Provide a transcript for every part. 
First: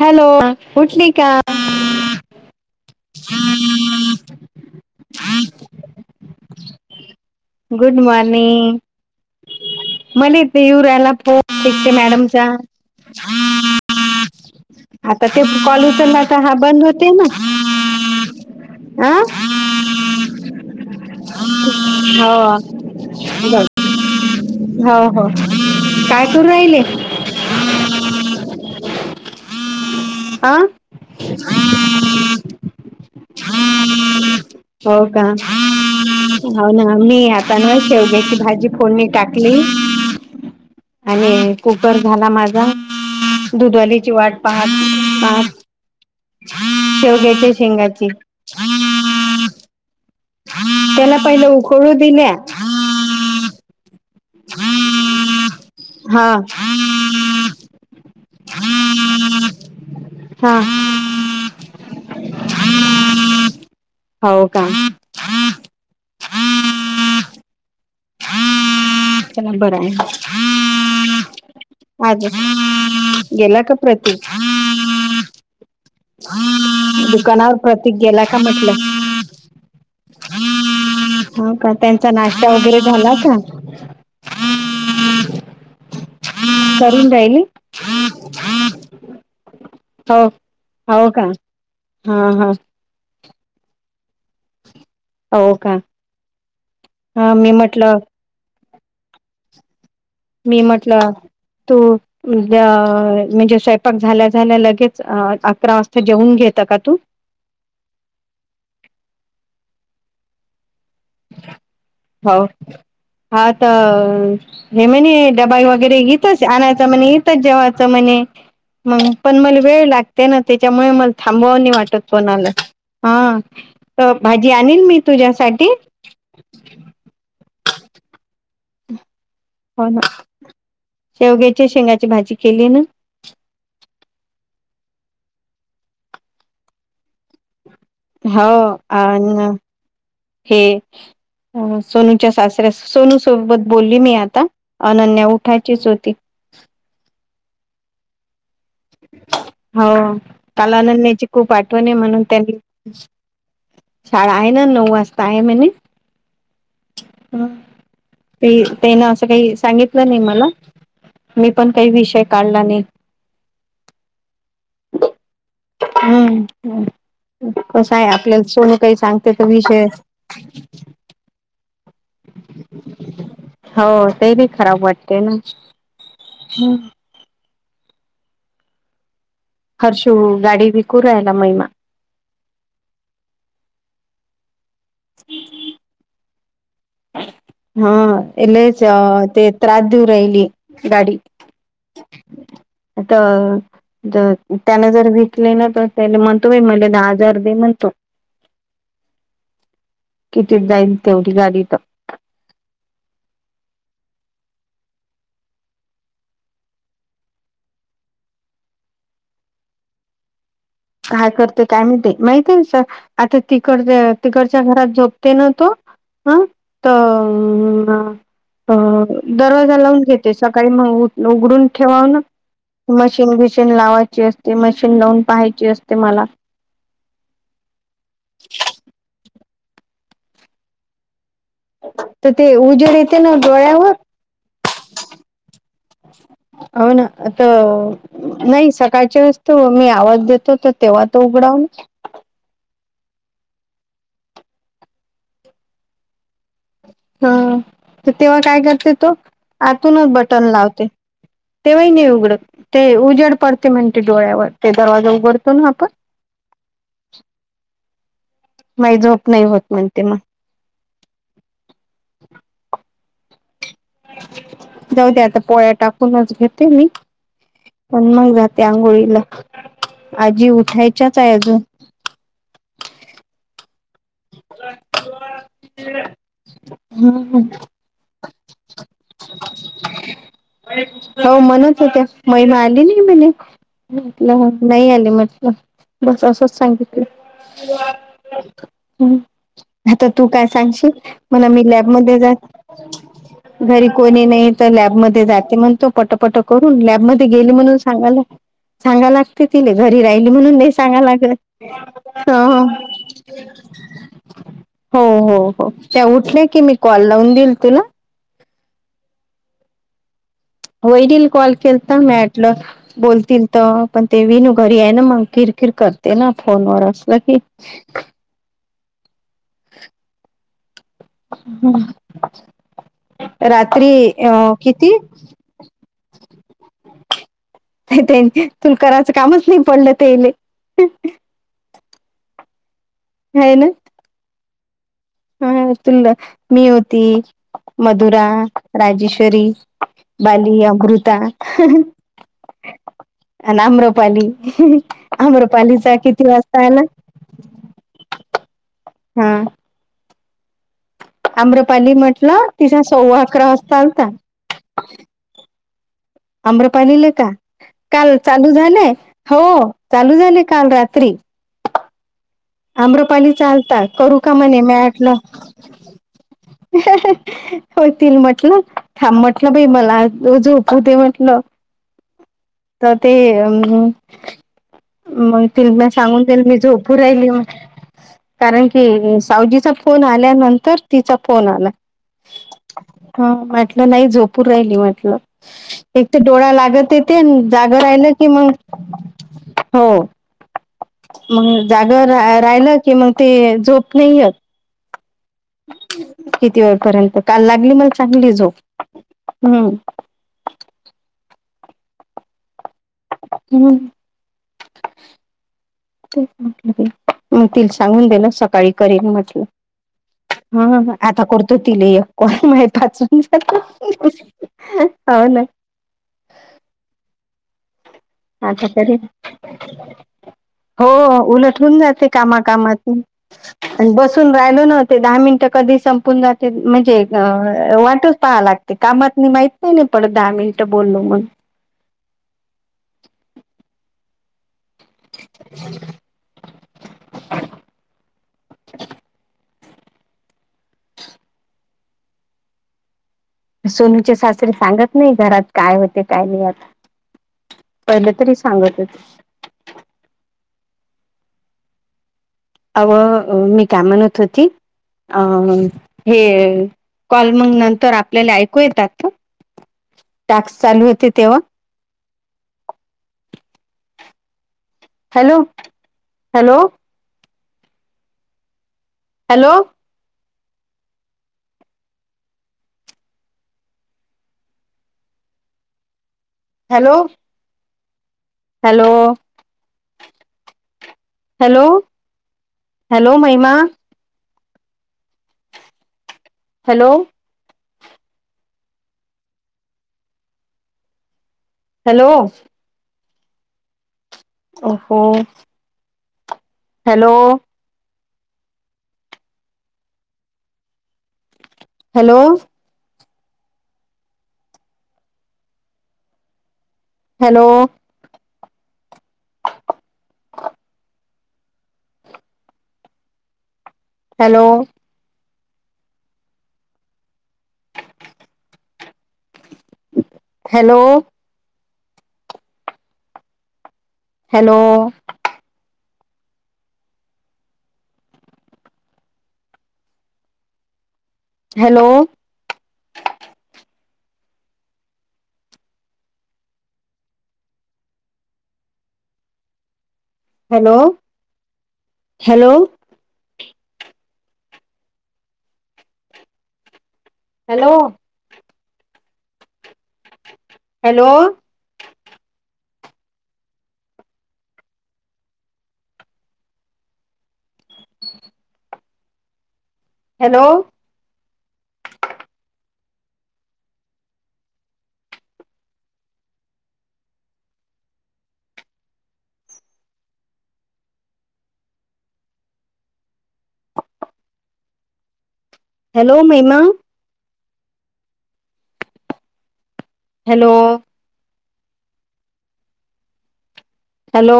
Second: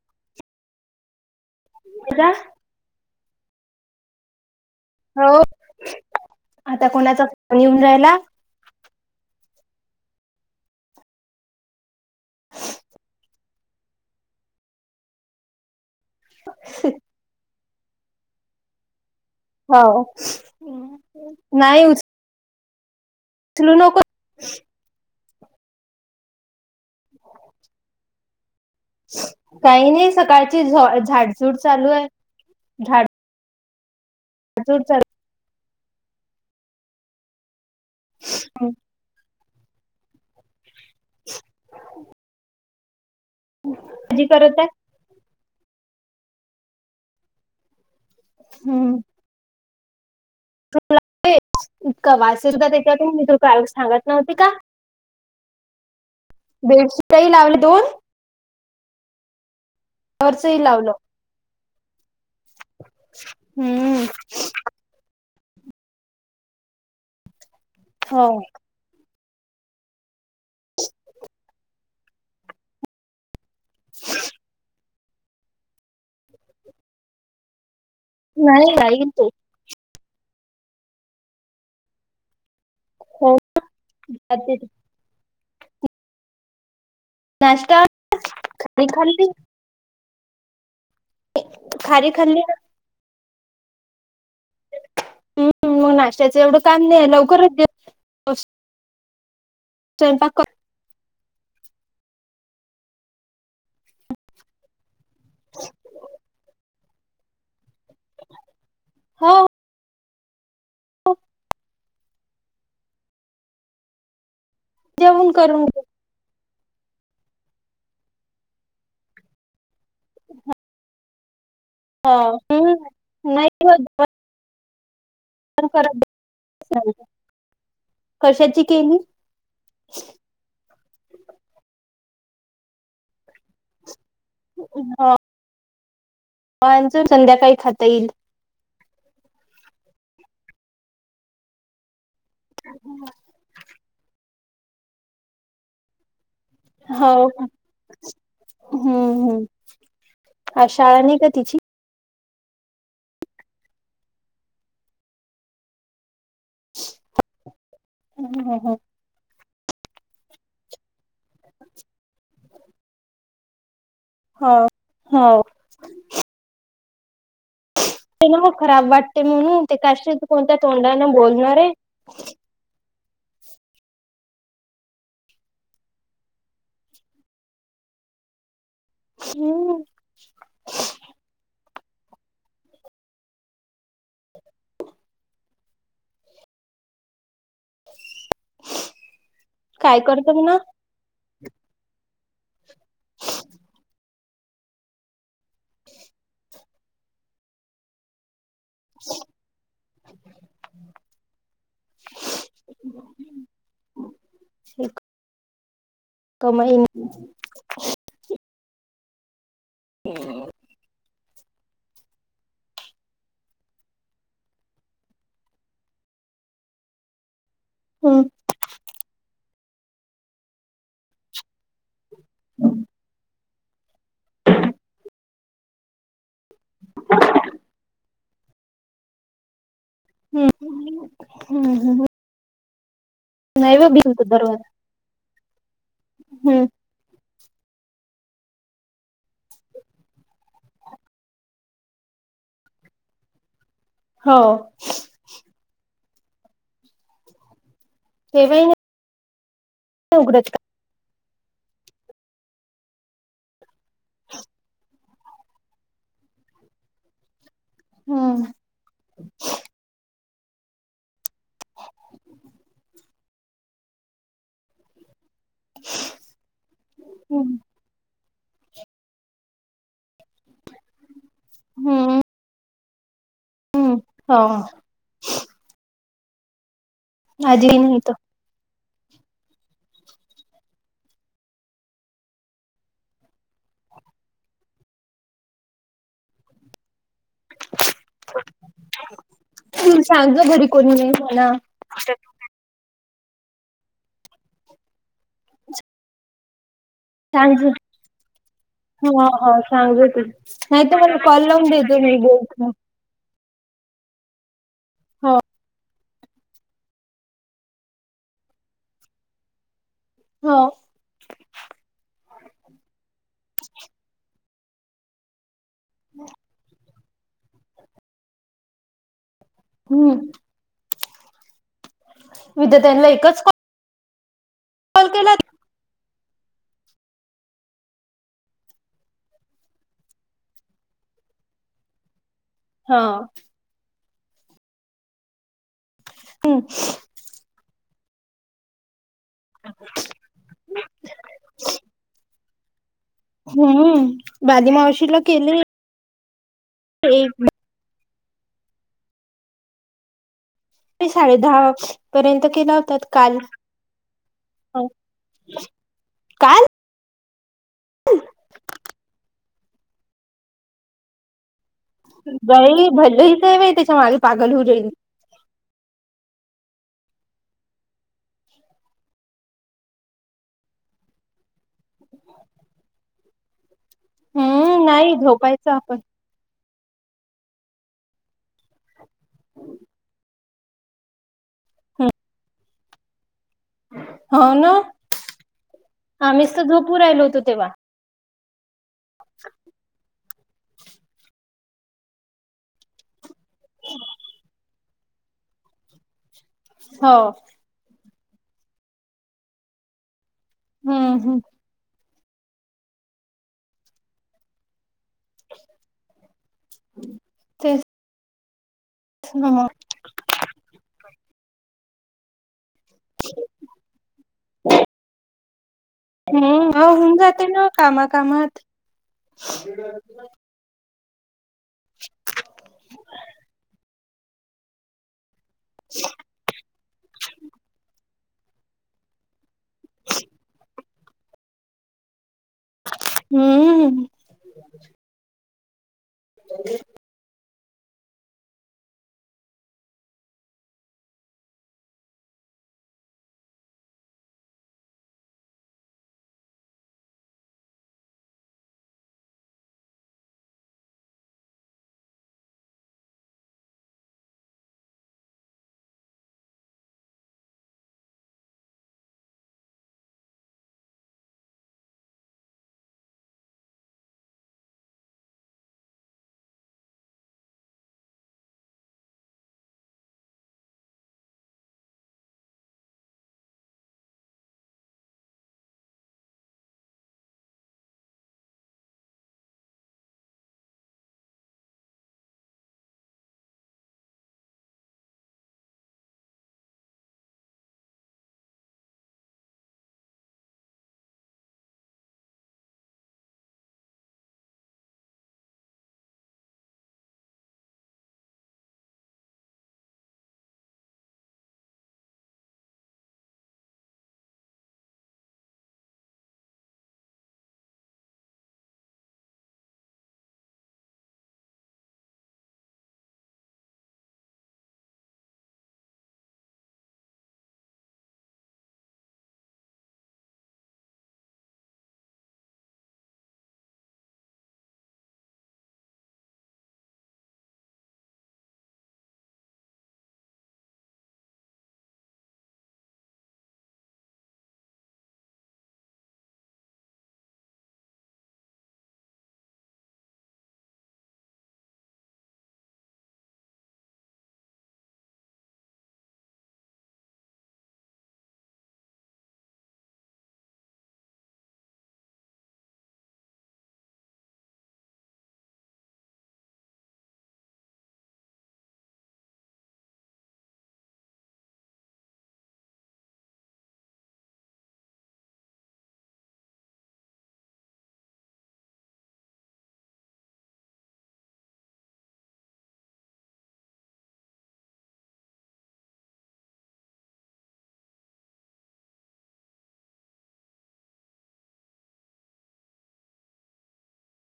Hello उठली का? हला [unintelligible] हम्म आता कोणाचा फोन येऊन गुड राहिला मॉर्निंग मला ते यवऱयला पोते मॅडमच्या आता ते कॉलसला तर हा बंद होते ना आ हो नाही उ हो त नक हो हो काय करर राहिले हो काही नाही आ सकाळची झ झाडझूड चालू आहे झा हो काना मी पण शेवग्याची भाजी पोरणी टाकली आणि कुकर झाला माझा दुधवालीची भाजी वाट करत पाह आहे पा शेव घ्यायचे शेंगाची हम्म त्याला पहिलं उकळू इतका दिल्या वासिर का तथेत मी तु का आयोग सांगत नव्हती का हा बेडशीटही लावले दोन हम् खर्चही लावलं हम्म हो का हमम हो चला बरं आहे अज गेला का प्रती दुकानावर प्रतीक गेला का नाही म्हटलं राहील ते ह का त्यांचा नाश्ता वगैरे झाला का अछ ली नाश्ता खारी खाल्ली हो हो का खारी हा खाल्ली हा हम हो का मग नाश्त्याच एवढं काम नाही आहे हा मी लवकरच म्हटलं स्वयंपाक कर म्हट त म्हणजे स्वयंपाक झाल्या झाल्या लगेच अ अकरा वाजता जेवन घेत का तू हो हो, हो हा तर हेम जेवण करून डबाई घे. वगैरे घ च आणायच म्हणे इथच जेवायच म्हणे म पण मला वेळ लागते ना त्याच्यामुळे म थांबवणी वाटत हा कोणाला हम्म हा नाही होत तर भाजी आणल मी जेवण तुझ्यासाठी करत कशाची केणी हो ना शेवग्याच्या शेंगाची भाजी केली ना हो मचून संध्याकाळी खाता येईल हो अ हे सोनू च्या सासऱ्या सोनू सोबत बोलली मी आता अनन्या उठायचीच होती हो का हो आज शाळा नाही कालानंदण्याची का खूप तिची? वाट म्हणून त्यांनी शाळा आहे ना नऊ वाजता आहे म्ह हा हम्म, ते हम्म. तेन असं काही सांगितलं नाही मला मी पण काही विषय काढला नाही हा हो हम्म कसं आहे ते ना आपल्याला मग सोनू खराब काही वाटते सांगते त म्हणून ते विषय काशी कोणत्या तोंडाने बोलणार आहे? हो ते बी खराब वाटते ना हम्म शिव गाडी विकू राहायला महिना [inaudible] हा लईच त्रास काय देऊ करतो राहिली म्हणा गाडी आता ज त्यान जर विकले ना तर त्याला म्हणतो मला दहा हजार दे म्हणतो किती जाईल तेवढी गाडी ट [inaudible] कमाई नाही हो काय करते काय मी ते माहिती आहे ना आता तिकड तिकडच्या घरात झोपते ना तो हा तर हम्म ह दरवाजा लावून घेते सकाळी मग उ उघडून ठेवावून मशीन बिशीन लावायची असते मशीन लावून पहायची असते मला [inaudible] हम्म हम्म हम्म तिथे उजेड ते ना नाही व डोळयांवर भिंत दरवाजा हम्म हो ना आता नाही सकाळच्या असतो मी आवाज देतो तर तेव्हा तो उघडावा हो हा तेव्हा काय तेव्हाही करते तु आतूनच नाही बटन उघडत का? लावते तेव्हाही नाही उघडत ते उजेड पडते म्हणते डोळ्यावर ते दरवाजा उघडतो ना आपण हम नाही झोप नाही होत म्हणते मग जाऊदे आता पोळ्या टाकुनच घेते मी हम्म पण मग जाते आंघोळीला आजी उठायच्याच आहे अजून हम् हम्म हो हम् आजी नाही [inaudible] हो म्हणत होत्या महिमा आली नाही म्हणे म्हटलं नाही आले म्हटलं बस असंच सांगितलं ह् आता तू सांग काय ग घरी सांगशील कोणी नाही म्हंण म्हणा मी लॅबमध्ये जा घरी कोणी नाही तर लॅब मध्ये जाते म्हणतो पटापटा करून लॅब म ती गेली सांग म्हणून सांगाला सांगा हा लागते हा तिला घरी सांगते राहिली म्हणून नाही सांगा तर मला कॉल लागत लावून देते मी बोलते हो हो हो त्या उठल्या की मी कॉल लावून देईल तुला हो वहिनींनं कॉल केलता तर म्हटलं बोलतील तर पण ते विनू घरी आहे ना मग किर किर करते ना फोनवर असलं की हम् हम्म उद्या त्यान्ला एकच तरी किती? कॉल केला [inaudible] त्यां तुल करायचं कामच नाही पडलं तेले हा हो ना हा तु मी होती मधुरा राजेश री बाली अमृता आणि हम्म आम्रपाली बाली मावशीला केले आम्रपालीचा किती वाजता आला एक हम्म साडे दहा आम्रपाली पर्यंत म्हटलं केला तिचा होता सव्वा काल अकरा वाजता आलता काल अमृ का काल चालू झाले हो चालू झाले काल रात्री बाई भलं ह नाही बा त्याच्या मागे पागल होऊ जाईल ना [inaudible] ह होतील म्हटलं ां म्हटलं बाई मला झोपू दे म्हटलं तर ते हम्म नाही म त झोपायचं आपण सांगून म झोपू राहिली कारण की सावजीचा फोन आल्यानंतर तिचा फोन आला ह नाही झोपूर हो ना राहिली म्हटलं एक तर डोळा आम्हीच लागत झोपू येते जागा राहिलं की मग ह अ हो मग जागा रा राहिलं की मग ते झोप नाही य किती हो वेळपर्यंत काल लागली मला चांगली झोप हम्म हा हम हम् मग तिला तेच सांगून दिलं सकाळी करेन म्हटलं ना मग हा आता करतो ति लेय कोण माहच हो ना हम्म अ होऊन जाते ना कामा कामात आता करीन हो उलट होऊन जाते कामा कामाात आणि बस राहिल नव्ह दहा मिनिटं कधी संपून जाते म्हणजे अ वाटच पहा लागते कामात म माहित नाही नाही पण दहा मिनिटं बोललो म्हण हम्म हम हो [unintelligible] [inaudible] सोनूचे सासरे सांगत नाही घरात काय होते काय नाही आत पहिलं तरी सांगत हो अवं मी काय म्हणत होती अ हे कॉल मग नंतर आपल्याला ऐकू येतात टास्क चालू होते तेव्हा hello hello hello hello hello hello hello Mahima hello hello ओ हो hello hello hello hello hello hello, hello, hello, hello, hello hello hello hello, Mahima hello hello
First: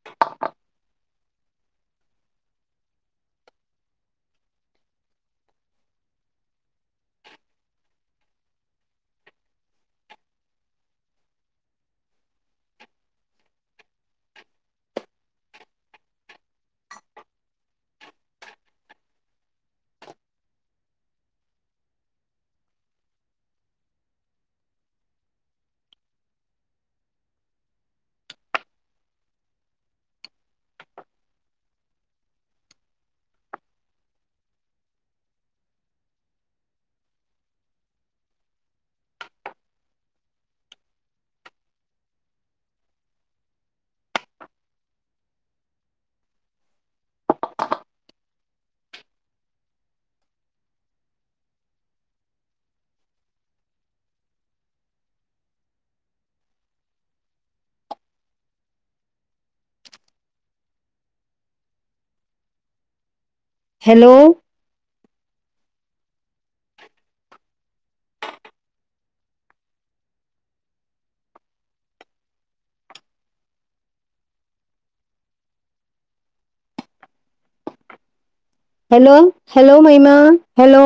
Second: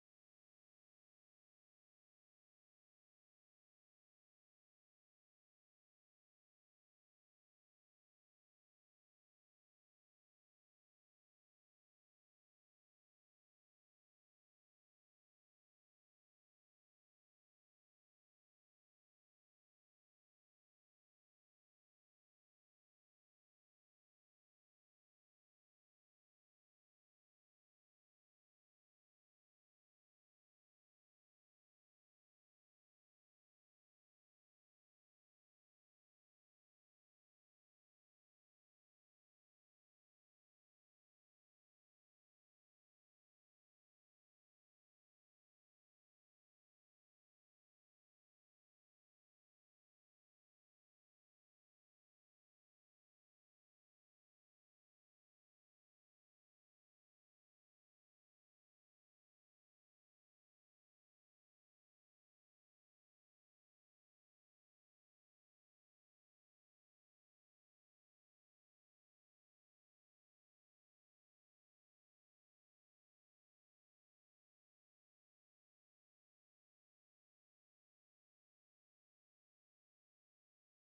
ह [unintelligible] hello hello, hello Mahima. Hello,